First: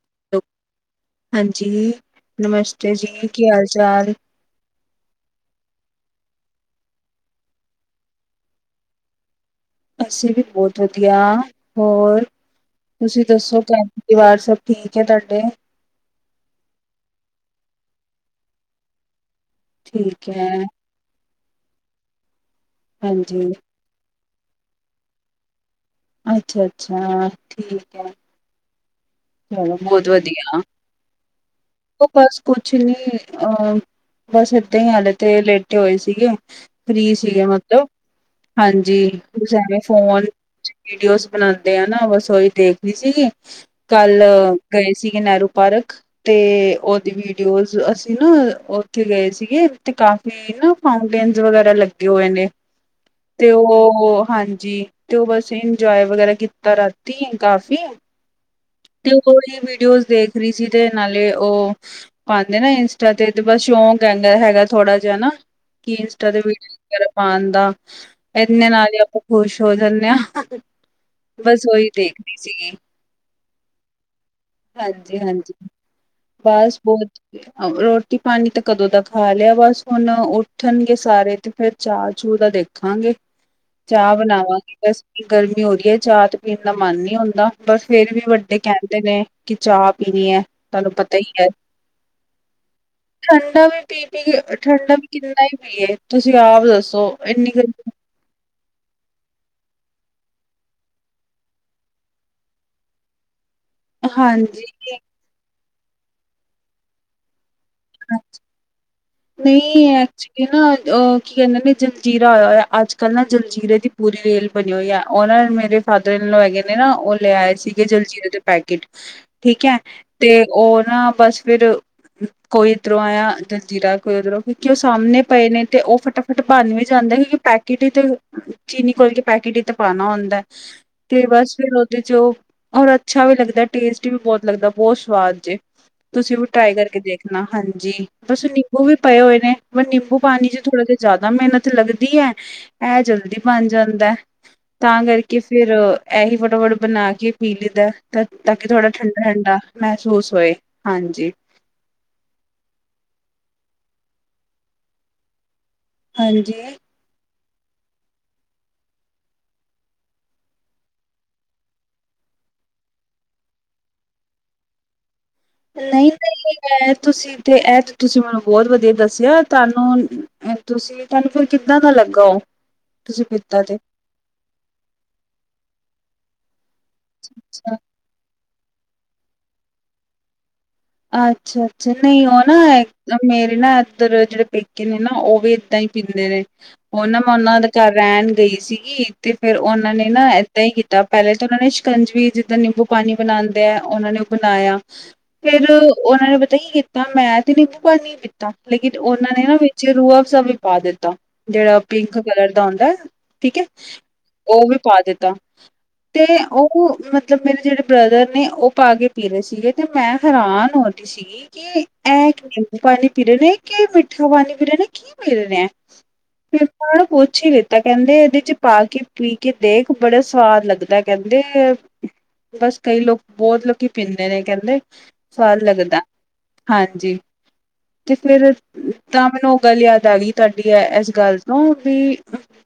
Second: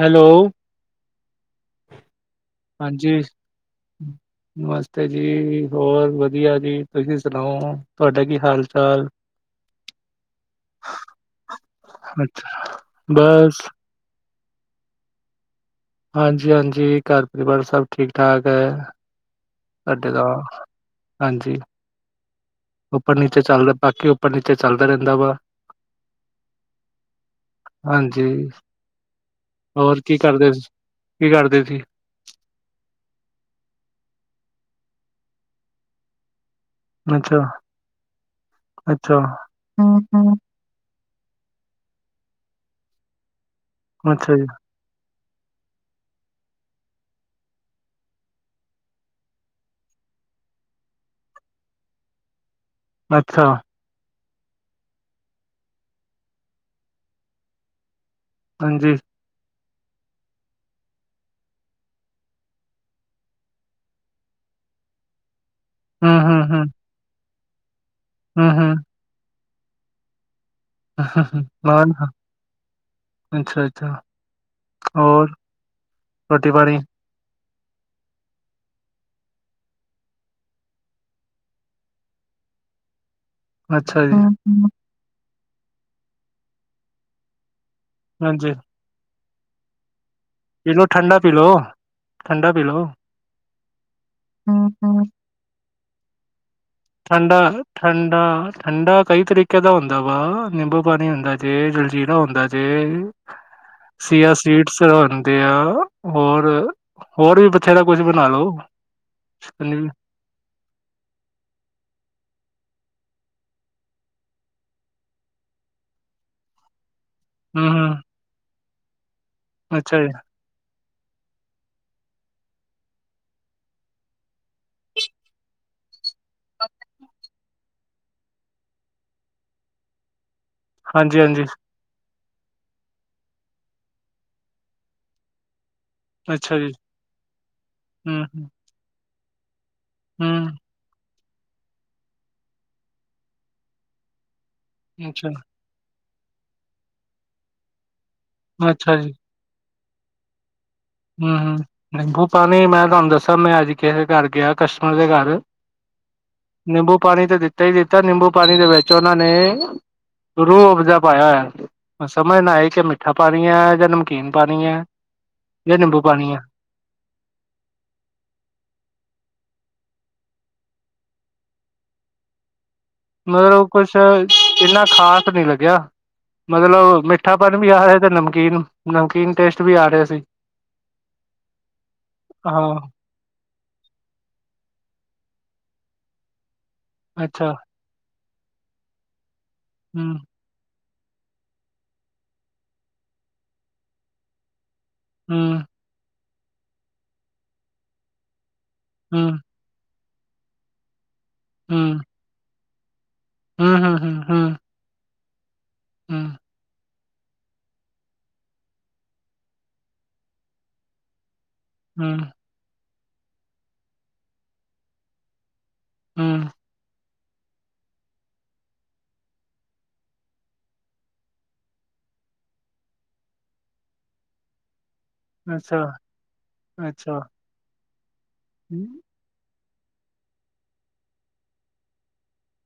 Hello, ਹਾਂਜੀ, ਨਮਸਤੇ ਹਾਂਜੀ। ਜੀ ਕੀ ਹਾਲ ਚਾਲ। ਨਮਸਤੇ ਜੀ, ਹੋਰ ਵਧੀਆ ਜੀ, ਤੁਸੀਂ ਸੁਣਾਓ ਤੁਹਾਡਾ ਕੀ ਹਾਲ-ਚਾਲ? ਅਸੀਂ ਵੀ ਬਹੁਤ ਵਧੀਆ, ਹੋਰ ਅੱਛਾ, ਤੁਸੀਂ ਦੱਸੋ ਬਸ ਤੁਹਾ ਪਰਿਵਾਰ ਸਭ ਠੀਕ ਹੈ ਤੁਆਡੇ ਹਾਂਜੀ-ਹਾਂਜੀ ਘਰ ਪਰਿਵਾਰ ਸਭ ਠੀਕ-ਠਾਕ ਹੈ। ਸਾਡੇ ਦਾ ਠੀਕ ਹੈ ਹਾਂਜੀ ਉੱਪਰ ਨੀਚੇ ਹਾਂਜੀ ਚੱਲਦਾ ਬਾਕੀ ਉੱਪਰ ਨੀਚੇ ਚੱਲਦਾ ਰਹਿੰਦਾ ਵਾ ਅੱਛਾ-ਅੱਛਾ ਠੀਕ ਐ। ਹੂੰ। ਹਾਂ, ਬਹੁਤ ਵਧੀਆ। ਕੀ ਕਰਦੇ ਸੀ? ਓ ਬਸ ਕੁਛ ਨੀ, ਅਹ ਬਸ ਏਦਾਂ ਈ ਆ ਹਲੇ ਤਾ ਲੇਟੇ ਹੋਏ ਸੀਗੇ। ਫਰੀ ਸੀਗੇ ਅੱਛਾ-ਅੱਛਾ। ਮਤਲਬ ਹਾਂਜੀ ਵੀ ਅੱਛਾ ਫੋਨ ਵੀਡੀਓਜ਼ ਬਣਾਦੇ ਆ ਨਾ ਬਸ ਉਈ ਦੇਖਣੀ ਸੀਗੀ ਅੱਛਾ ਜੀ, ਕੱਲ੍ਹ ਗਏ ਸੀਗੇ ਨਹਿਰੂ ਪਾਰਕ। ਤੇ ਉਹਦੀ ਵੀਡੀਓਜ਼ ਅਸੀਂ ਨਾ ਉੱਥੇ ਗਏ ਸੀਗੇ, ਤੇ ਕਾਫੀ ਏ ਨਾ ਫਾਊਂਟੇਨਜ ਵਗੈਰਾ ਲੱਗੇ ਹੋਏ ਨੇ ਅੱਛਾ, ਤੇ ਉਹ ਹਾਂਜੀ ਤੇ ਉਹ ਬਸ ਇੰਜੋਏ ਵਗੈਰਾ ਕੀਤਾ ਰਾਤੀ ਕਾਫੀ। ਹਾਂਜੀ। ਤੇ ਉਹੀ ਵੀਡੀਓਜ਼ ਦੇਖ ਰਹੀ ਸੀ ਤੇ ਨਾਲੇ ਉਹ ਪਾਦੇ ਨਾ ਇੰਸਟਾ ਤੇ ਬਸ ਸ਼ੌਂਕ ਹੈਗਾ, ਹੈਗਾ ਥੋੜਾ ਜਿਹਾ ਨਾ। ਕਿ ਇੰਸਟਾ ਤੇ ਹੂੰ-ਹੂੰ-ਹੂੰ, ਵੀਡੀਓਜ਼ ਵਗੈਰਾ ਪਾਣ ਦਾ ਇਹਨੇ ਹੂੰ-ਹੂੰ। ਨਾਲ ਹੀ ਆਪਾਂ ਖੁਸ਼ ਹੋ ਜਾਂਨੇ ਆਂ, ਬਸ ਓਹੀ ਦੇਖਦੀ ਸੀਗੀ। ਅੱਛਾ- ਅੱਛਾ। ਹਾਂਜੀ- ਹਾਂਜੀ ਰੋਟੀ-ਪਾਣੀ, ਬਸ ਬਹੁਤ ਰੋਟੀ-ਪਾਣੀ ਤਾਂ ਕਦੋਂ ਦਾ ਖਾ ਲਿਆ। ਬਸ ਹੁਣ ਉੱਠਣਗੇ ਸਾਰੇ ਤੇ ਫੇਰ ਚਾਹ-ਚੂ ਦਾ ਦੇਖ ਰੱਖਾਂਗੇ ਅੱਛਾ ਚਾਹ ਜੀ। ਬਣਾਵਾਂਗੇ ਬਸ ਗਰਮੀ ਹੋ ਰਹੀ ਐ, ਚਾਹ ਤੇ ਪੀਣ ਦਾ ਮਨ ਨੀ ਹੁੰਦਾ। ਬਸ ਫੇਰ ਵੀ ਹਾਂਜੀ ਵੱਡੇ ਕਹਿੰਦੇ ਨੇ ਕਿ ਚਾਹ ਪੀਣੀ ਐ। ਪੀਲੋ ਠੰਡਾ ਪੀਲੋ। ਠੰਡਾ ਵੀ ਪੀ ਪੀ ਕੇ ਠੰਡਾ ਵੀ ਕਿੰਨਾ ਈ ਪੀਏ ਤੁਸੀਂ ਆਪ ਦੱਸੋ? ਠੰਡਾ ਇੰਨੀ ਠੰਡ ਗਰਮੀ ਠੰਡਾ-ਠੰਡਾ ਕਈ ਤਰੀਕੇ ਦਾ ਹੁੰਦਾ ਵਾ ਨਿੰਬੂ ਪਾਣੀ ਹੁੰਦਾ ਜੇ ਜਲਜੀਰਾ ਹੁੰਦਾ ਜੇ [unintelligible] ਸੀਆ ਸੀਡਸ ਹਾਂਜੀ ਆਂਦੇ ਆ ਹੋਰ ਹੋਰ ਵੀ ਬਥੇਰਾ ਦਾ ਕੁਛ ਬਣਾ ਲੋ ਨਹੀਂ ਐਕਚੁਲੀ ਨਾ ਅ ਕੀ ਕਹਿਦੇ ਨੇ ਜਲਜੀਰਾ ਆਇਆ ਹੋਇਆ ਅੱਜਕੱਲ੍ਹ ਨਾ ਜਲਜੀਰੇ ਦੀ ਪੂਰੀ ਰੇਲ ਬਣੀ ਹੋਈ ਹੀ ਆ ਓਨਾਂ ਮੇਰੇ ਫਾਦਰ ਇਨਲੌ ਹੈਗੇ ਨੇ ਨਾ ਓ ਲੈ ਆਏ ਸੀਗੇ ਹਮ ਜਲਜੀਰੇ ਦੇ ਪੈਕੇਟ ਠੀਕ ਐ ਅੱਛਾ ਜੀ ਤੇ ਓ ਨਾ ਬਸ ਫਿਰ ਕੋਈ ਇੱਧਰੋਂ ਆ ਜਲਜੀਰਾ ਕੋਈ ਉੱਧਰੋਂ ਕਿਉਂਕਿ ਓਸਾਹਮਣੇ ਪਏ ਨੇ ਤੇ ਉਹ ਫਟਾਫਟ ਬਟ ਬਣ ਵੀ ਜਾਂਦਾ ਕਿਉਂਕਿ ਪੈਕੇਟ ਹੀ ਤੇ ਚੀਨੀ ਖੋਲ ਕੇ ਪੈਕੇਟ ਈ ਤੇ ਪਾਣਾ ਹੁੰਦਾ। ਹਾਂਜੀ ਤੇ ਹਾਂਜੀ ਬਸ ਫੇਰ ਉਹਦੇ ਚ ਉਹ ਔਰ ਅੱਛਾ ਵੀ ਲੱਗਦਾ ਟੇਸਟੀ ਵੀ ਬਹੁਤ ਲੱਗਦਾ ਬਹੁਤ ਸਵਾਦ ਜੇ ਤੁਸੀਂ ਵੀ ਅੱਛਾ ਜੀ ਟਰਾਈ ਕਰਕੇ ਦੇਖ ਹਾਂਜੀ ਹਮ ਬਸ ਨਿੰਬੂ ਵੀ ਪਏ ਹੋਏ ਨੇ, ਪਰ ਨਿੰਬੂ ਪਾਣੀ ਹਮ ਚ ਥੋੜਾ ਜਾ ਜ਼ਿਆਦਾ ਮਿਹਨਤ ਲੱਗਦੀ ਐ ਆਏ ਜਲਦੀ ਬਣ ਜਾਂਦਾ ਤਾਂ ਅੱਛਾ ਕਰਕੇ ਫੇਰ ਫਿਰ ਇਹੀ ਫਟਾਫਟ ਬਣਾ ਕੇ ਪੀ ਲੈਂਦਾ ਤਾਂ ਕਿ ਥੋੜਾ ਅੱਛਾ ਜੀ ਠੰਡਾ-ਠੰਡਾ ਮਹਿਸੂਸ ਹੋਏ। ਹਾਂਜੀ ਹੂੰ, ਨਿੰਬੂ ਪਾਣੀ ਮੈਂ ਤੁਹਾਨੂੰ ਦੱਸਾਂ, ਮੈਂ ਅੱਜ ਕਿਸੇ ਦੇ ਘਰ ਗਿਆ ਕਸਟਮਰ ਦੇ ਘਰ ਹਾਂਜੀ ਨਿੰਬੂ ਪਾਣੀ ਤਾਂ ਦਿੱਤਾ ਈ ਦਿੱਤਾ। ਨਿੰਬੂ ਪਾਣੀ ਦੇ ਵਿੱਚ ਉਨ੍ਹਾ ਨੇ ਰੂਹ ਉਪਜ਼ਾ ਪਾਇਆ ਹੋਇਆ ਸਮਝ ਨਾ ਆਈ, ਕਿ ਮਿੱਠਾ ਪਾਣੀ ਐ ਜਾਂ ਨਮਕੀਨ ਪਾਣੀ ਐ। [inaudible] ਤੁਸੀਂ ਤੇ ਐਤੇ ਤੁਸੀਂ ਮੈਨੂੰ ਬਹੁਤ ਵਧੀਆ ਦੱਸਿਆ, ਤੁਹਾਨੂੰ ਤੁਸੀਂ ਤੁਹਾਨੂੰ, ਫੇਰ ਕਿੱਦਾਂ ਦਾ ਲੱਗਾ ਉਹ? ਤੁਸੀਂ ਪੀਤਾ ਮਤਲਬ, ਤੇ ਕੁਛ ਇੰਨਾ ਖ਼ਾਸ ਨੀ ਲੱਗਿਆ। ਮਤਲਬ ਮਿੱਠਾਪਨ ਵੀ ਆ ਰਿਹਾ, ਤੇ ਨਮਕੀਨ ਨਮਕੀਨ ਟੇਸਟ ਵੀ ਆ ਰਹਾ ਸੀ। ਅੱਛਾ- ਅੱਛਾ ਨਹੀਂ ਉਹ ਨਾ ਹੈ? ਹਾਂ ਮੇਰੇ ਨਾ ਇੱਧਰ ਜਿਹੜੇ ਪੇਕੇ ਨੇ ਨਾ, ਉਹ ਵੀ ਇਏਦਾਂ ਹੀ ਪੀਂਦੇ ਨੇ। ਉਹ ਨਾ ਮੈਂ ਅੱਛਾ ਉਹਨਾਂ ਦਾ ਘਾਰ ਰਹਿਣ ਗਈ ਸੀਗੀ, ਤੇ ਫੇਰ ਉਹਨਾਂ ਨੇ ਹੂੰ ਨਾ, ਇੱਦਾਂ ਹੀ ਕੀਤਾ, ਪਹਿਲੇ ਤਾਂ ਉਹਨਾਂ ਨੇ ਸ਼ਿਕੰਜਵੀ ਜਿੱਦਾਂ ਨਿੰਬੂ ਪਾਣੀ ਬਣਾਉਂਦੇ ਹੈ। ਉਹਨਾਂ ਨੇ ਉਹ ਬਣਾਇਆ। ਹੂੰ ਫੇਰ ਉਹਨਾਂ ਨੇ ਪਤਾ ਕੀ ਕੀਤਾ, ਮੈਂ ਤੇ ਨਿੰਬੂ ਪਾਣੀ ਪੀਤਾ ਲੇਕਿਨ ਉਹ ਹੂੰ ਨੇ ਨਾ ਰੂਅਬਸਾ ਵੀ ਪਾ ਦਿੱਤਾ, ਜਿਹੜਾ ਹੂੰ ਪਿੰਕ ਕਲਰ ਦਾ ਹੁੰਦਾ। ਠੀਕ ਹੈ ਹੂੰ ਹੂੰ ਹੂੰ ਹੂੰ ਉਹ ਵੀ ਪਾ ਦਿੱਤਾ। ਤੇ ਹੂੰ ਉਹ ਮਤਲਬ ਮੇਰੇ ਜਿਹੜੇ ਬ੍ਰਦਰ ਨੇ, ਉਹ ਪਾ ਕੇ ਪੀ ਰਹੇ ਸੀਗੇ ਤੇ ਮੈਂ- ਹੈਰਾਨ ਹੋਦੀ ਸੀਗੀ, ਕਿ ਇਹ ਹੂੰ ਕਿਵੇਂ? ਪਾਣੀ ਪੀ ਰਹੇ ਨੇ ਕਿ ਮਿੱਠਾ ਪਾਣੀ ਪੀ ਰਹੇ ਨੇ, ਕੀ ਪੀ ਰਹੇ ਰਹੇ ਨੇ ਏਹ, ਹੂੰ ਫੇਰ ਨੂੰ ਪੁੱਛ ਹੀ ਲਿਤਾ। ਤਾਂ ਕਹਿੰਦੇ ਇਹਦੇ ਚ ਪਾ ਕੇ ਪੀ ਕੇ ਦੇਖ, ਬੜਾ ਸਵਾਦ ਲੱਗਦਾ ਕਹਿੰਦੇ। ਬਸ ਕਈ ਲੋਕ ਬਹੁਤ ਲੋਕੀ ਪੀਂਦੇ ਨੇ ਕਹਿੰਦੇ। ਸਵਾਦ ਅੱਛਾ ਲੱਗਦਾ, ਹਾਂਜੀ ਅੱਛਾ ਤੇ ਫੇਰ ਤਾਂ ਮੈਨੂੰ ਉਹ ਗੱਲ ਯਾਦ ਆ ਗਈ ਤੁਹਾਡੀ ਇਸ ਗੱਲ ਤੋਂ ਵੀ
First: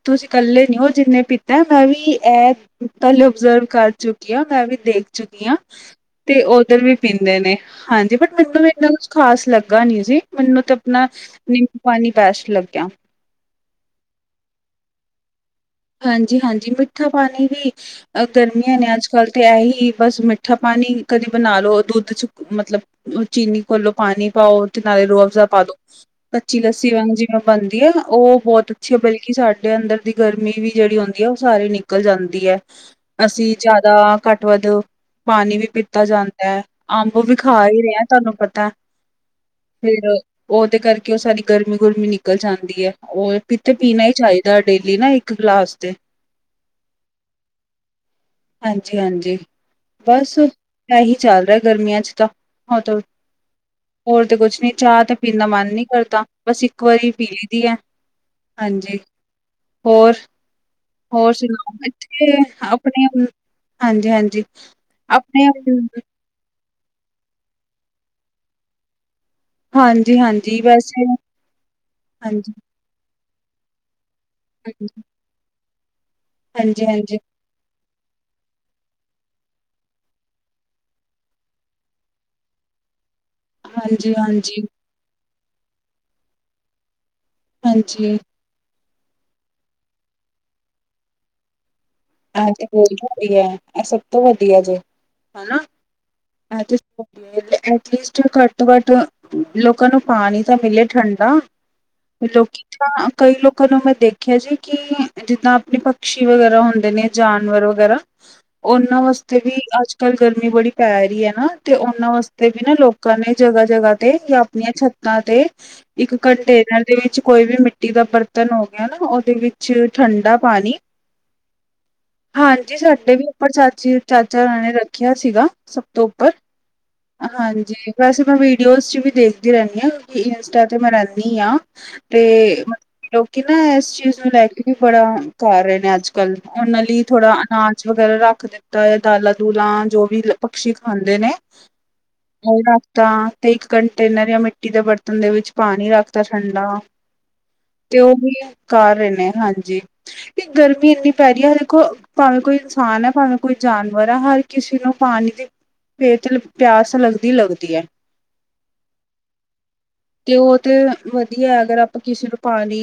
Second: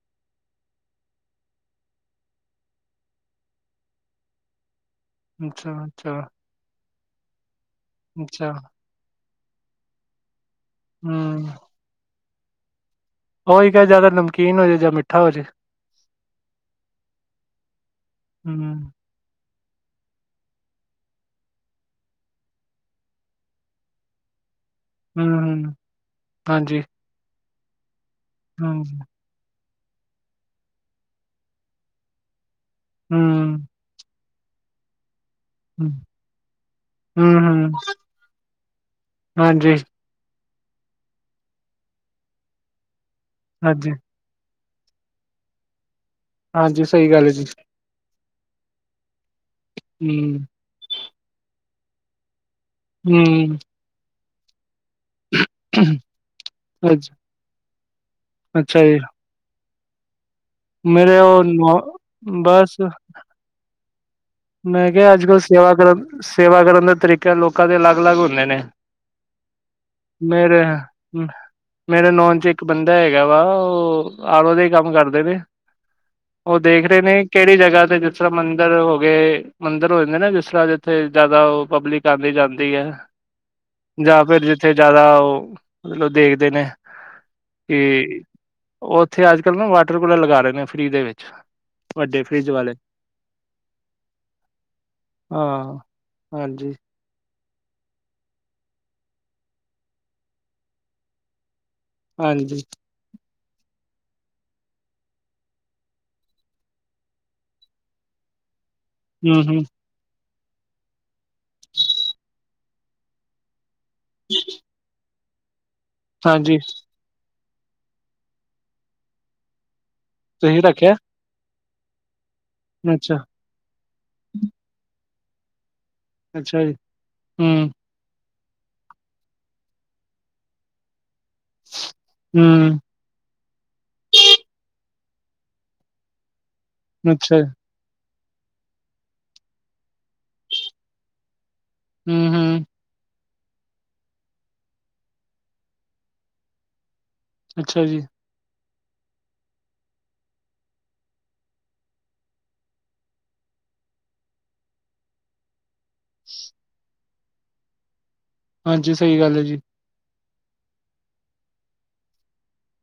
ਤੁਸੀਂ ਇਕੱਲੇ ਨੀ ਹੋ। ਜਿੰਨੇ ਪਿਤਾ ਮੈਂ ਵੀ ਇਹ, ਪਹਿਲੇ ਓਬਜ਼ਰਵ ਕਰ ਚੁੱਕੀ ਹਾ, ਮੈਂ ਵੀ ਦੇਖ ਚੁੱਕੀ ਆਂ ਅੱਛਾ ਅੱਛਾ ਤੇ ਉੱਧਰ ਵੀ ਪੀਂਦੇ ਨੇ। ਹਾਂਜੀ ਬਟ ਅੱਛਾ ਮੈਨੂੰ ਵੀ ਇਨਾ ਕੁ- ਖ਼ਾਸ ਲੱਗਾ ਨੀ ਸੀ। ਮੈਨੂੰ ਤੇ ਆਪਣਾ ਹੂੰ ਨਿੰਬੂ ਪਾਣੀ ਬੈਸਟ ਲੱਗਿਆ। ਉਹੀ ਕਿਆ ਜਾਂ ਤਾਂ ਨਮਕੀਨ ਹੋ ਜਾਏ, ਜਾਂ ਮਿੱਠਾ ਹੋ ਜਾਏ। ਹਾਂਜੀ- ਹਾਂਜੀ ਮਿੱਠਾ ਪਾਣੀ ਵੀ ਅ ਹੂੰ ਗਰਮੀਆਂ ਨੇ ਅੱਜ- ਕੱਲ ਤੇ ਇਹ ਹੀ ਬਸ ਮਿੱਠਾ ਪਾਣੀ ਕਦੇ ਬਣਾ ਲਓ। ਦੁੱਧ ਚ ਮਤਲਬ ਉਹ ਚੀਨੀ ਘੋਲੋਂ ਪਾਣੀ ਪਾਓ। ਤੇ ਨਾਲੇ ਹੂੰ ਰੋਅਫਜ਼ਾ ਪਾ ਦੋ, ਹੂੰ ਕੱਚੀ ਹਾਂਜੀ ਲੱਸੀ ਵਾਂਗ ਜਿਵੇਂ ਬਣਦੀ ਆ, ਉਹ ਬਹੁਤ ਹੂੰ ਅੱਛੀ ਹੁੰਦੀ ਹੈ। ਸਾਡੇ ਅੰਦਰ ਦੀ ਗਰਮੀ ਵੀ ਜਿਹੜੀ ਹੁੰਦੀ ਹੈ। ਉਹ ਸਾਰੀ ਨਿਕਲ ਜਾਂਦੀ ਹੈ। ਅਸੀਂ ਹੂੰ ਜ਼ਿਆਦਾ ਘੱਟ- ਵੱਧ। ਪਾਣੀ ਵੀ ਹੂੰ-ਹੂੰ, ਪੀਤਾ ਜਾਂਦਾ ਹੈ। ਅੰਬ ਵੀ ਖਾ ਹੀ ਰਿਹਾ ਆ ਤੁਹਾਨੂੰ ਪਤਾ। ਹਾਂਜੀ। ਫਿਰ ਉਹਦੇ ਕਰਕੇ ਉਹ ਸਾਰੀ ਗਰਮੀ- ਗੁਰਮੀ ਨਿਕਲ ਜਾਂਦੀ ਹੈ। ਉਹ ਕਿੱਥੇ ਹਾਂਜੀ, ਹਾਂਜੀ, ਪੀਣਾ ਹੀ ਚਾਹੀਦਾ ਡੇਲੀ ਨਾ ਇਕ ਗਲਾਸ ਤੇ। ਹਾਂਜੀ ਸਹੀ ਗੱਲ ਹੈ ਜੀ। ਹਾਂਜੀ- ਹਾਂਜੀ ਬਸ ਇਹੀ ਚੱਲ ਰਿਹਾ, ਗਰਮੀਆਂ ਚ ਤਾਂ। ਹ ਹੂੰ-ਹੂੰ, ਹੋਰ ਤੇ ਕੁਛ ਨੀ ਚਾਹ ਤੇ? ਪੀਣ ਦਾ ਮਨ ਨਹੀਂ ਕਰਦਾ ਬਸ ਇੱਕ ਵਾਰੀ ਅੱਛਾ ਪੀ ਲਈ ਦੀ ਹੈ। ਅੱਛਾ ਹਾਂਜੀ ਜੀ। ਹੋਰ, ਮੇਰੇ ਹੋਰ ਉਹ ਸੁਣਾਓ ਨੌ ਇਥੇ ਬਸ ਆਪਣੇ ਹਾਂਜੀ- ਹਾਂਜੀ। ਮੈਂ ਕਿਹਾ ਅੱਜ ਕੱਲ ਆਪਣੇ ਸੇਵਾ ਹਾਂਜੀ ਕਰਨ, ਸੇਵਾ ਕਰਨ ਦਾ ਤਰੀਕਾ ਲੋਕਾਂ ਦੇ ਅਲੱਗ- ਅਲੱਗ ਹੁੰਦੇ ਨੇ। ਹਾਂਜੀ ਮੇਰੇ। ਵੈਸੇ ਮੇਰੇ ਨੌਨ ਚ ਹਾਂਜੀ ਇੱਕ ਬੰਦਾ ਹੈਗਾ ਵਾ, ਉਹ ਆਲੋ ਦਾ ਹੀ ਹਾਂਜੀ ਕੰਮ ਕਰਦੇ ਨੇ। ਉਹ ਦੇਖ ਹਾਂਜੀ ਰਹੇ ਨੇ ਹਾਂਜੀ ਕਿਹੜੀ ਜਗਾ ਤੇ ਜਿਸ ਤਰਾਂ ਮੰਦਿਰ ਹੋ ਮੰਦਿਰ ਹੋ ਜਾਂਦੇ ਨਾ, ਜਿਸ ਤਰਾਂ ਜਿੱਥੇ ਜਿਆਦਾ ਉਹ ਪਬਲਿਕ ਆਉਂਦੀ ਜਾਂਦੀ ਹੈ। ਜਾਂ ਫੇਰ ਹਾਂਜੀ ਜਿੱਥੇ ਜ਼ਿਆਦਾ ਉਹ ਮਤਲਬ ਦੇਖਦੇ ਨੇ ਕਿ ਹਾਂਜੀ ਉਹ ਉੱਥੇ ਅੱਜ ਕੱਲ ਨਾ ਵਾਟਰ ਕੂਲਰ ਲਗਾ ਰਹੇ ਨੇ, ਫ੍ਰਰੀ ਦੇ ਵਿੱਚ। ਵੱਡੇ ਆਹ ਫਰਿਜ ਤੇ ਵਾਲੇ ਹੋ ਬੁਵਤ ਇਹ ਸਭ ਤੋਂ ਵਧੀਆ ਜੇ, ਹਨਾ, ਹਾਂ ਆਹ ਹਾਂਜੀ ਤੇ। ਐਟਲੀਸਟ ਘੱਟੋ-ਘੱਟ ਲੋਕਾਂ ਨੂੰ ਪਾਣੀ ਤਾਂ ਮਿਲੇ ਠੰਡਾ। ਹਾਂਜੀ ਲੋਕੀ ਤਾਂ- ਕਈ ਲੋਕਾਂ ਨੂੰ ਮੈਂ ਦੇਖਿਆ ਜੀ ਕਿ, ਜਿੱਦਾਂ ਆਪਣੇ ਪਕਸ਼ੀ ਵਗੈਰਾ ਹੁੰਦੇ। ਨੇ ਜਾਨਵਰ ਵਗੈਰਾ, ਉਹਨਾਂ ਵਾਸਤੇ ਹੂੰ ਵੀ ਹੂੰ ਅੱਜ- ਕੱਲ ਗਰਮੀ ਬੜੀ ਪੈ ਰਹੀ ਹੈ, ਨਾ ਤੇ ਉਹਨਾਂ ਵਾਸਤੇ ਵੀ ਨਾ ਲੋਕਾਂ ਨੇ ਜਗਾ-ਜਗਾ- ਤੇ ਜਾਂ ਆਪਣੀਆਂ ਛੱਤਾਂ ਤੇ ਇੱਕ ਹਾਂਜੀ ਕੰਟੇਨਰ ਉਹਦੇ ਵਿੱਚ ਕੋਈ ਵੀ ਮਿੱਟੀ ਦਾ ਬਰਤਨ ਹੋ ਗਿਆ ਨਾ, ਉਹਦੇ ਵਿੱਚ ਠੰਡਾ ਤੁਸੀਂ ਪਾਣੀ ਰੱਖਿਆ ਹਾਂਜੀ, ਸਾਡੇ ਅੱਛਾ ਵੀ ਉੱਪਰ ਚਾਚੀ-ਚਾਚਾਾਂ ਨੇ ਰੱਖਿਆ ਸੀਗਾ, ਸਭ ਤੋਂ ਉੱਪਰ। ਅੱਛਾ ਜੀ। ਹੂੰ ਹਾਂਜੀ, ਵੈਸੇ ਮੈਂ ਵੀਡੀਓਜ਼ ਚ ਵੀ ਦੇਖਦੀ ਰਹਿੰਣੀ ਆ। ਕਿਉਂਕਿ ਇੰਸਟਾ ਤੇ ਮੈਂ ਰਹਿੰਦੀ ਤੇ ਹੂੰ ਲੋਕੀ ਨਾ, ਇਸ ਚੀਜ਼ ਨੂੰ ਲੈ ਕੇ ਵੀ ਬੜਾ ਕਰ ਰਹੇ ਨੇ ਅੱਜ- ਕਲ, ਉਹਨਾਂ ਲਈ ਥੋੜਾ ਅੱਛਾ ਅਨਾਜ ਵਗੈਰਾ ਰੱਖ ਦਿੱਤਾ ਏ, ਦਾਲਾਂ ਦੂਲਾਂ ਜੋ ਵੀ ਪਕੱਸ਼ੀ ਖਾਂਦੇ ਨੇ। ਹੂੰ ਹੂੰ ਰੱਖਦਾ, ਤੇ ਇੱਕ ਕੰਟੇਨਰ ਜਾਂ ਮਿੱਟੀ ਦੇ ਬਰਤਨ ਦੇ ਵਿੱਚ ਪਾਣੀ ਰੱਖਦਾ ਠੰਡਾ ਅੱਛਾ ਤੇ ਜੀ ਉਹ ਵੀ ਕਰ ਰਹੇ ਨੇ, ਹਾਂਜੀ ਤੇ ਗਰਮੀ ਇਨੀ ਪੈ ਰਹੀ ਹੈ ਦੇਖੋ ਭਾਵੇਂ ਕੋਈ ਇਨਸਾਨ ਹੈ ਭਾਵੇਂ ਕੋਈ ਜਾਨਵਰ ਹੈ ਹਰ ਕਿਸੇ ਨੂੰ ਪਾਣੀ ਦੀ ਫੇਰ ਪਿਆਸ ਲੱਗਦੀ- ਲੱਗਦੀ ਹੈ। ਹਾਂਜੀ। ਸਹੀ ਗੱਲ, ਐ ਜੀ। ਤੇ ਉਹ ਤੇ ਵਧੀਆ, ਅਗਰ ਆਪਾਂ ਕਿਸੇ ਨੂੰ ਪਾਣੀ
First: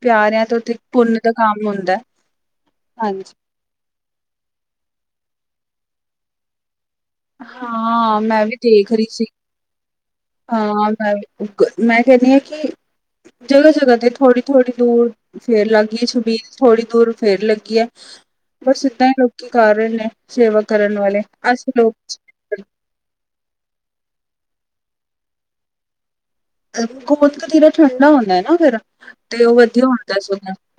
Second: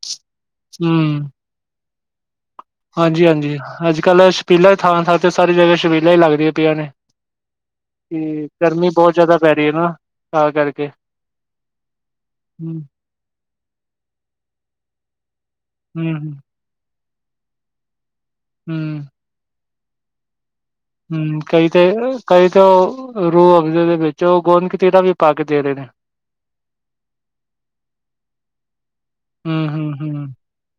ਪਿਆ ਰਹੇ ਹਾਂ ਤੇ ਪੁੰਨ ਦਾ ਕੰਮ ਹੁੰਦਾ। ਹਾਂਜੀ ਹਾਂਜੀ-ਹਾਂਜੀ, ਅੱਜ ਕੱਲ੍ਹ ਛਪੀਲਾ ਥਾਂ-ਥਾਂ ਤੇ ਸਾਰੀ ਜਗ੍ਹਾ ਛਪੀਲਾ ਹੀ ਲੱਗਦੀਆਂ ਪਈਆਂ ਨੇ। ਹਾਂ ਮੈਂ ਤੇ ਵੀ ਗਰਮੀ ਦੇਖ ਰਹੀ ਬਹੁਤ ਸੀ ਜਿਆਦਾ ਪੈ ਰਹੀ ਹੈ ਨਾ। ਤਾਂ ਕਰਕੇ ਹਾਂ, ਮੈਂ ਮੈਂ ਕਹਿੰਦੀ ਹਾਂ ਕਿ ਹੂੰ ਜਗ੍ਹਾ-ਜਗ੍ਹਾ ਤੇ ਥੋੜ੍ਹੀ-ਥੋੜ੍ਹੀ ਦੂਰ ਫੇਰ ਲੱਗ ਗਈਏ, ਹੂੰ ਹੂੰ ਛਬੀਲ ਥੋੜ੍ਹੀ ਦੂਰ ਫੇਰ ਲੱਗੀ ਐ, ਬਸ ਹੂੰ ਏਦਾਂ ਹੀ ਲੋਕੀ ਕਰ ਰਹੇ ਨੇ। ਸੇਵਾ ਕਰਨ ਵਾਲੇ, ਹੂੰ, ਕਈ ਅਸੀ ਤੇ ਲੋਕ ਕਈ ਤੇ ਰੂਹ ਅਵਜੇ ਚ, ਉਹ ਗੋਦ ਕਤੀਰਾ ਵੀ ਪਾ ਕੇ ਦੇ ਰਹੇ ਨੇ ਗੋਤ ਕਥੀਰਾ ਠੰਡਾ ਹੋਣਾ ਨਾ ਫੇਰ ਤੇ ਉਹ ਹੂੰ, ਵਧੀਆ ਹੂੰ, ਹੁੰਦਾ, ਹੂੰ ਸੋਂ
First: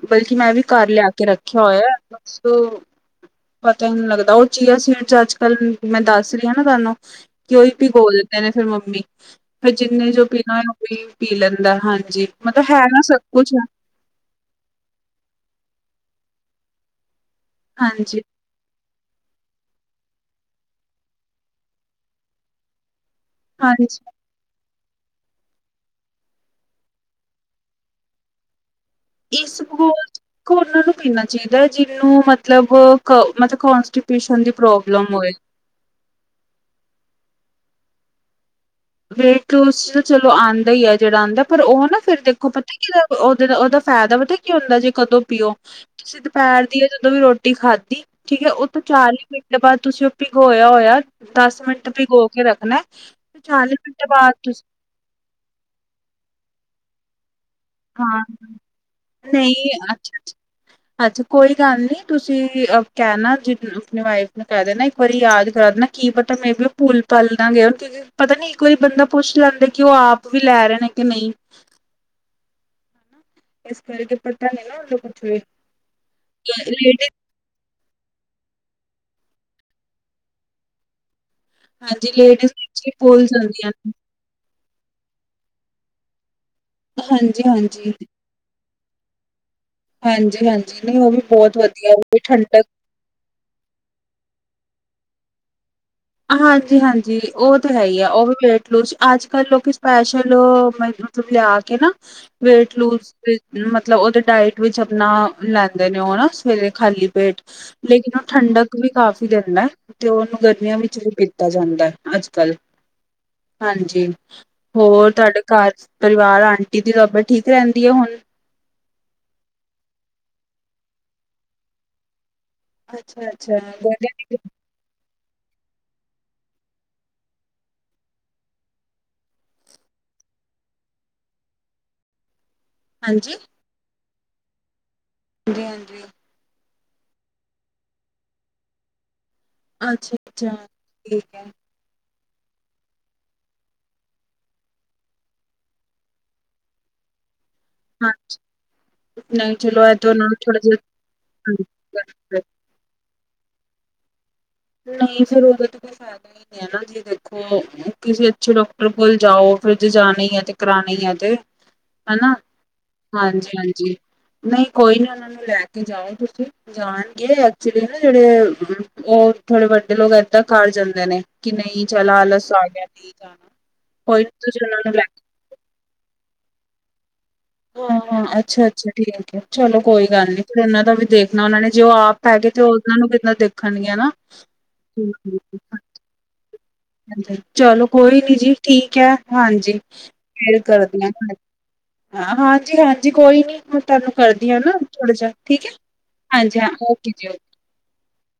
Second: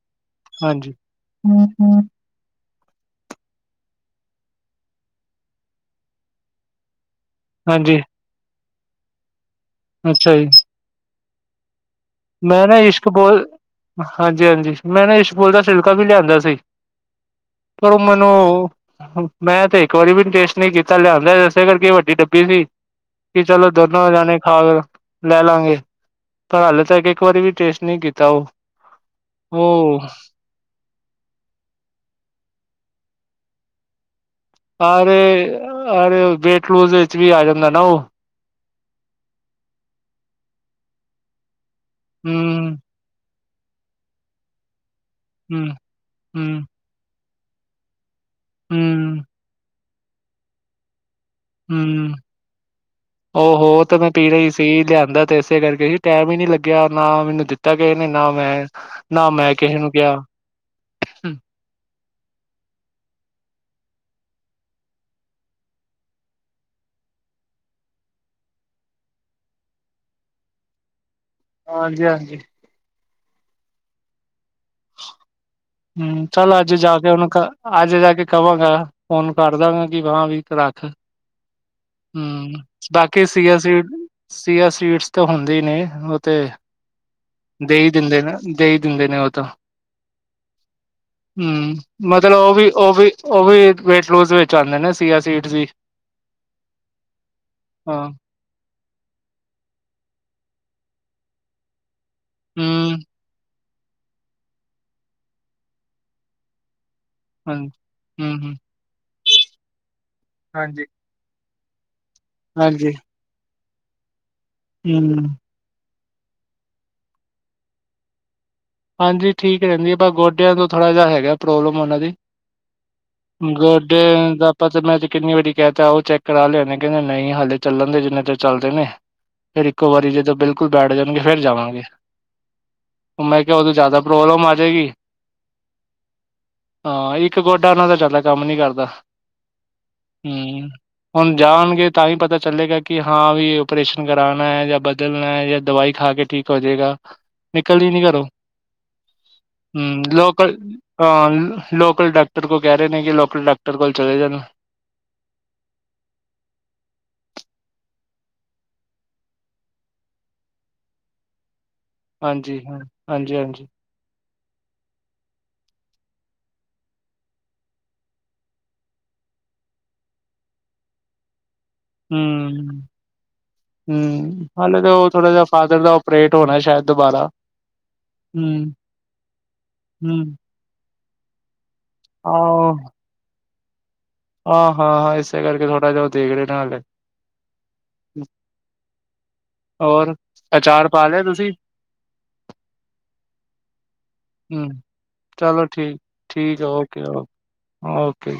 ਬਲਕਿ ਮੈਂ ਵੀ ਘਰ ਹਾਂਜੀ। ਲਿਆ ਕੇ ਰੱਖਿਆ ਹੋਇਆ, ਬੱਸ। ਪਤਾ ਹੀ ਨਹੀਂ ਲੱਗਦਾ, ਉਹ ਚੀਆ ਸੀਡਸ ਚ ਅੱਜ ਕੱਲ, ਮੈਂ ਦੱਸ ਰਹੀ ਹ ਨਾ ਤੁਹਾਨੂੰ ਕਿਓਹੀ ਹਾਂਜੀ, ਭਿਗੋਲ ਦਿੰਦੇ ਨੇ ਫੇਿਰ ਮੰਮੀ, ਫਿਰ ਜਿੰਨੇ ਜੋ ਅੱਛਾ ਜੀ, ਪੀਣਾ ਹੋਏ ਉਹੀ ਪੀ ਲੈਂਦਾ ਹਾਂਜੀ। ਮਤਲਬ ਮੈਂ ਹੈ ਨਾ ਇਸ਼ਕ ਸਭ ਬੋਲ ਕੁਛ ਆ। ਹਾਂਜੀ-ਹਾਂਜੀ, ਮੈਂ ਨਾ ਇਸਬਪੂਲ ਦਾ ਛਿਲਕਾ ਵੀ ਲਿਆਂਦਾ ਸੀ। ਪਰੋ ਹਾਂਜੀ ਮਨੋ ਮੈਂ ਤੇ ਇੱਕ ਵਾਰੀ ਵੀ ਟੇਸਟ ਨਈ ਕੀਤਾ, ਲਿਆਂਦਾ ਇਸੇ ਕਰਕੇ ਵੱਡੀ ਡੱਬੀ ਸੀ ਕਿ ਚਲੋ ਹਾਂਜੀ ਦੋਨੋ ਜਾਣੇ ਖਾ ਕੇ ਲੈ ਲਾਂਗੇ, ਪਰ ਹੱਲ ਇੱਕ ਵਾਰੀ ਵੀ ਟੇਸਟ ਨਈ ਕੀਤਾ ਉਹ ਇਸਬ ਪੂਲ ਉਹ ਚ ਉਹਨਾਂ ਨੂੰ ਪੀਨਾ ਚਾਹੀਦਾ ਹੈ ਜਿਹਨੂੰ ਮਤਲਬ- ਮਤਲਬ ਕੋਂਸਟੀਟਿਊਸ਼ਨ ਦੀ ਪ੍ਰੋਬਲਮ ਹੋਏ ਅਰੇ- ਅਰੇ, ਵੇਟ ਲੂਜ ਵਿੱਚ ਵੀ ਆ ਜਾਂਦਾ ਨਾ ਉਹ ਵੇਟ ਲੂਸ ਚਲੋ ਆਉਂਦਾ ਹੀ ਹੈ ਜਿਹੜਾ ਆਉਂਦਾ ਹੈ ਪਰ ਉਹ ਨਾ ਫੇਰ ਦੇਖੋ ਹੂੰ, ਪਤਾ ਕਿ ਉਹਦੇ ਦਾ ਉਹਦਾ ਫਾਇਦਾ ਪਤਾ ਕੀ ਹੁੰਦਾ, ਜੇ ਕਦੋਂ ਪੀਓ ਹੂੰ, ਤੁਸੀਂ ਹੂੰ, ਦੁਪਹਿਰ ਦੀ ਆ ਜਦੋਂ ਵੀ ਰੋਟੀ ਖਾਧੀ ਠੀਕ ਹੈ ਉਹ ਤੋਂ ਚਾਰ ਹੂੰ, ਹੀ ਮਿੰਟੇ ਬਾਅਦ ਤੁਸੀਂ ਉਹ ਭਿਗੋਇਆ ਹੋਇਆ, ਦਸ ਮਿੰਟ ਭਿਗੋ ਕੇ ਰੱਖਣਾ ਚਾਲੀ ਉਹਹ ਤੇ ਮਿੰਟ ਮੈਂ ਬਾਅਦ ਪੀਨਾ ਹੀ ਤੁਸੀਂ ਸੀ ਲਿਆਂਦਾ ਤੇ ਇਸੇ ਕਰਕੇ ਸੀ, ਟਾਈਮ ਹੀ ਨਈ ਲੱਗਿਆ ਨਾ ਮੈਨੂੰ ਦਿੱਤਾ ਕਿਸੇ ਨੇ, ਹਾਂ ਨਾ ਮੈਂ ਨਾ ਮੈਂ ਨਹੀਂ ਕਿਸੇ ਨੂੰ ਕਿਹਾ ਅੱਛਾ-ਅੱਛਾ, ਅੱਛਾ ਕੋਈ ਗੱਲ ਨਹੀਂ, ਤੁਸੀਂ ਕਹਿਣਾ ਜਿ ਆਪਣੀ ਵਾਈਫ ਮ ਕਹਿਦੇਣਾ ਇੱਕ ਵਾਰੀ ਯਾਦ ਕਰਾ ਦੇਣਾ, ਕੀ ਪਤਾ ਮੇ ਬੀ ਉਹ ਭੂਲ ਪਲ ਨਾ ਗਏ ਹੋਣ ਕਿ ਪਤਾ ਨੀ ਇੱਕ ਵਾਰੀ ਬੰਦਾ ਪੁੱਛ ਲੈਂਦਾ, ਕਿ ਉਹ ਆਪ ਵੀ ਲੈ ਰਹੇ ਨੇ ਕਿ ਨਈ ਹਾਂਜੀ- ਹਾਂਜੀ ਇਸ ਕਰਕੇ ਪੱਤਾ ਨਈ ਨਾ ਹੁਨ ਹਮ, ਚੱਲ ਅੱਜ ਜਾ ਕੇ ਓਨੂੰ ਅੱਜ ਜਾ ਕੇ ਕਵਾਂਗਾ, ਫੋਨ ਕਰ ਦਵਗਾ ਕਿ ਹਾਂ ਵੀ ਰੱਖ ਹਾਂਜੀ, ਹਮ ਲੇਡੀਜ਼ ਭੁਲ ਬਾਕੀ ਸੀਆ ਜਾਂਦੀਆਂ ਹਨ ਸੀਡ ਸੀਆ ਸੀਡਸ ਤਾਂ ਹੁੰਦੇ ਹੀ ਨੇ, ਉਹ ਤੇ ਹਾਂਜੀ ਹਾਂ- ਦੇਹੀਂ ਦਿੰਦੇ ਨੇ, ਦੇਹੀਂ ਦਿੰਦੇ ਨੇ ਉਹ ਤਾਂ ਹਾਂਜੀ-ਹਾਂਜੀ ਨਹੀਂ ਉਹ ਵੀ ਬਹੁਤ ਹਮ, ਵਧੀਆ ਮਤਲਬ ਉਹ ਠੰਡਕ ਵੀ ਉਹ ਵੀ ਉਹ ਵੀ, ਵੇਟ ਲੂਜ ਵਿੱਚ ਆਉਂਦੇ ਨੇ ਸੀਆ ਸੀਡ ਵੀ। ਹਾਂਜੀ ਹਾਂਜੀ, ਉਹ ਤਾਂ ਹੈ ਹੀ ਆ, ਹਾਂ ਉਹ ਵੀ ਲੂਜ ਅੱਜ ਕੱਲ ਲੋਕੀ ਸਪੈਸ਼ਲ, ਮਤਲਬ ਲਿਆ ਕੇ ਨਾ ਵੇਟ ਹਮ ਲੂਜ ਮਤਲਬ ਉਹਦੇ ਡਾਇਟ ਵਿੱਚ ਆਪਣਾ ਲੈਂਦੇ ਨੇ, ਉਹ ਨਾ ਸਵੇਰੇ ਖਾਲੀ ਵੇਟ, ਹਾਂਜੀ ਲੇਕਿਨ ਉਹ ਹਮ ਹਮ ਠੰਡਕ ਵੀ ਕਾਫੀ ਦਿੰਦਾ ਹੈ। ਤੇ ਉਹਨੂੰ ਗਰਮੀਆਂ ਹਾਂਜੀ ਵਿੱਚ ਨਹੀਂ ਪੀਤਾ ਜਾਂਦਾ ਅੱਜ ਕੱਲ, ਹਾਂਜੀ ਹਾਂਜੀ ਹੋਰ ਹਮ ਤੁਹਾਡੇ ਘਰ ਚ ਪਰਿਵਾਰ, ਆਂਟੀ ਦੀ ਤਬੀਅਤ ਠੀਕ ਰਹਿੰਦੀ ਹੈ ਹੁਣ? ਹਾਂਜੀ ਠੀਕ ਰਹਿੰਦੀ ਹੈ। ਪਰਾਂ ਗੋਡਿਆਂ ਤੋਂ ਥੋੜ੍ਹਾ ਜਿਹਾ ਹੈਗਾ ਪ੍ਰੋਬਲਮ ਉਹਨਾਂ ਦੀ। ਅੱਛਾ-ਅੱਛਾ ਗੋਡੇ ਗੋਡਿਆਂ ਦੀ ਦਾ ਪਤਾ ਮੈਂ ਤੇ ਕਿੰਨੀ ਵਾਰੀ ਕਹਿ ਤਾ, ਉਹ ਚੈੱਕ ਕਰਾ ਲਿਆਣੇ, ਕਹਿੰਦੇ ਨਹੀਂ ਹਾਲੇ ਚੱਲਣ ਦੇ ਜਿੰਨੇ ਚ ਚੱਲਦੇ ਨੇ ਫਿਰ ਇੱਕੋ ਵਾਰੀ ਜਦੋਂ ਬਿਲਕੁਲ ਬੈਠ ਜਾਣਗੇ। ਫਿਰ ਜਾਵਾਂਗੇ। ਹਾਂਜੀ ਮੈਂ ਕਿਹਾ ਉਦੋਂ ਜਿਆਦਾ ਪ੍ਰੋਬਲਮ ਆ ਜਾਏਗੀ ਰਹਿਣ ਦਿਓ। ਹਾਂ। ਇੱਕ ਗੋਡਾ ਉਹਨਾਂ ਦਾ ਜਿਆਦਾ ਕੰਮ ਨੀ ਕਰਦਾ ਅੱਛਾ-ਅੱਛਾ ਹੂੰ। ਹੁਣ ਠੀਕ ਹੈ ਜਾਣਗੇ ਤਾਂ ਵੀ ਪਤਾ ਚੱਲੇਗਾ ਕਿ, ਹਾਂ ਵੀ ਓਪਰੇਸ਼ਨ ਕਰਾਉਣਾ ਹੈ ਜਾਂ ਬਦਲਣਾ ਹੈ ਜਾਂ ਦਵਾਈ ਖਾ ਕੇ ਠੀਕ ਹੋ ਜਾਏਗਾ। ਨਿਕਲਦੀ ਨੀ ਹਾਂ ਘਰੋ। ਨਹੀਂ ਚਲੋ ਇਹ ਹੂੰ। ਤਾਂ ਉਹਨਾਂ ਨੂੰ ਲੋਕਲ ਥੋੜਾ ਹਾਂ ਲੋਕਲ ਜਿਹਾ ਡਾਕਟਰ ਕੋ ਕਹਿ ਰਹੇ ਨੇ ਕਿ, ਲੋਕਲ ਡਾਕਟਰ ਕੋਲ ਚਲੇ ਜਾਣੇ ਆ। ਨਹੀਂ ਫਿਰ ਉਹਦ ਤੇ ਫਾਇਦਾ ਹੀ ਨੀ ਹੈ ਜੀ। ਫਿਰ ਦੇਖੋ। ਕਿਸੇ ਅੱਛੇ ਡਾਕਟਰ ਕੋਲ ਜਾਓ। ਫਿਰ ਜ ਜਾਣੇ ਆ ਤੇ ਕਰਾਣੇ ਆ ਤੇ। ਹਨਾ ਹਾਂਜੀ ਹਾਂਜੀ। ਨਹੀਂ ਕੋਈ ਨੀ ਉਹਨਾਂ ਲੈ ਕੇ ਜਾਓ ਤੁਸੀਂ। ਜਾਣਗੇ ਐਕਚੁਲੀ ਨਾ ਜਿਹੜੇ ਉਹ ਥੋੜੇ ਵੱਡੇ ਲੋਕ ਇੱਦਾਂ ਘਰ ਜਾਂਦੇ ਨੇ, ਕਿ ਨਹੀਂ ਚੱਲ ਆਲਸ ਆ ਹੂੰ ਗਿਆ ਨਹੀਂ ਜਾਣਾ ਕੋਈ ਨੀ ਹੂੰ। ਤੁਸੀਂ ਉਹਨਾਂ ਹਾਲੇ ਤਾਂ ਨੂੰ ਲੈ ਉਹ ਥੋੜਾ ਜਿਹਾ ਫਾਦਰ ਦਾ ਅਪਰੇਟ ਹੋਣਾ ਸ਼ਾਇਦ ਦੁਬਾਰਾ। ਹੂੰ ਹੂੰ, ਅੱਛਾ ਅੱਛਾ ਠੀਕ ਹੈ। ਚਲੋ ਕੋਈ ਹੂੰ ਗੱਲ ਨੀ, ਫਿਰ ਉਹਨਾਂ ਦਾ ਵੀ ਦੇਖਣਾ ਉਹਨਾ ਨੇ ਜੇ ਉਹ ਆਪ ਪੈਗੇ ਤੇ ਉਹਨਾਂ ਨੂੰ ਕਿੱਦਾਂ ਦੇਖਣਗੀਆ ਨਾ। ਆ ਹੂੰ, ਹਾਂ। ਹੂੰ, ਇਸੇ ਹੂੰ, ਕਰਕੇ ਥੋੜਾ ਜਿਹਾ ਉਹ ਦੇਖ ਰਹੇ ਨੇ ਹਾਲੇ। ਚਲੋ ਕੋਈ ਨੀ ਜੀ ਠੀਕ ਹੈ ਹਾਂਜੀ। ਹੋਰ ਫੇਰ ਅਚਾਰ ਕਰਦੀ ਪਾ ਹਾਂ ਲਿਆ ਮੈਂ। ਤੁਸੀਂ? ਹਾਂਜੀ ਹਾਂਜੀ ਕੋਈ ਨੀ। ਮੈਂ ਤੁਹਾਨੂੰ ਕਰਦੀ ਹਾਂ ਹੂੰ, ਨਾ। ਥੋੜਾ ਜਿਹਾ ਠੀਕ ਹੈ। ਹਾਂਜੀ ਹਾਂ। ਓਕੇ ਜੀ ਓਕੇ। ਓਕੇ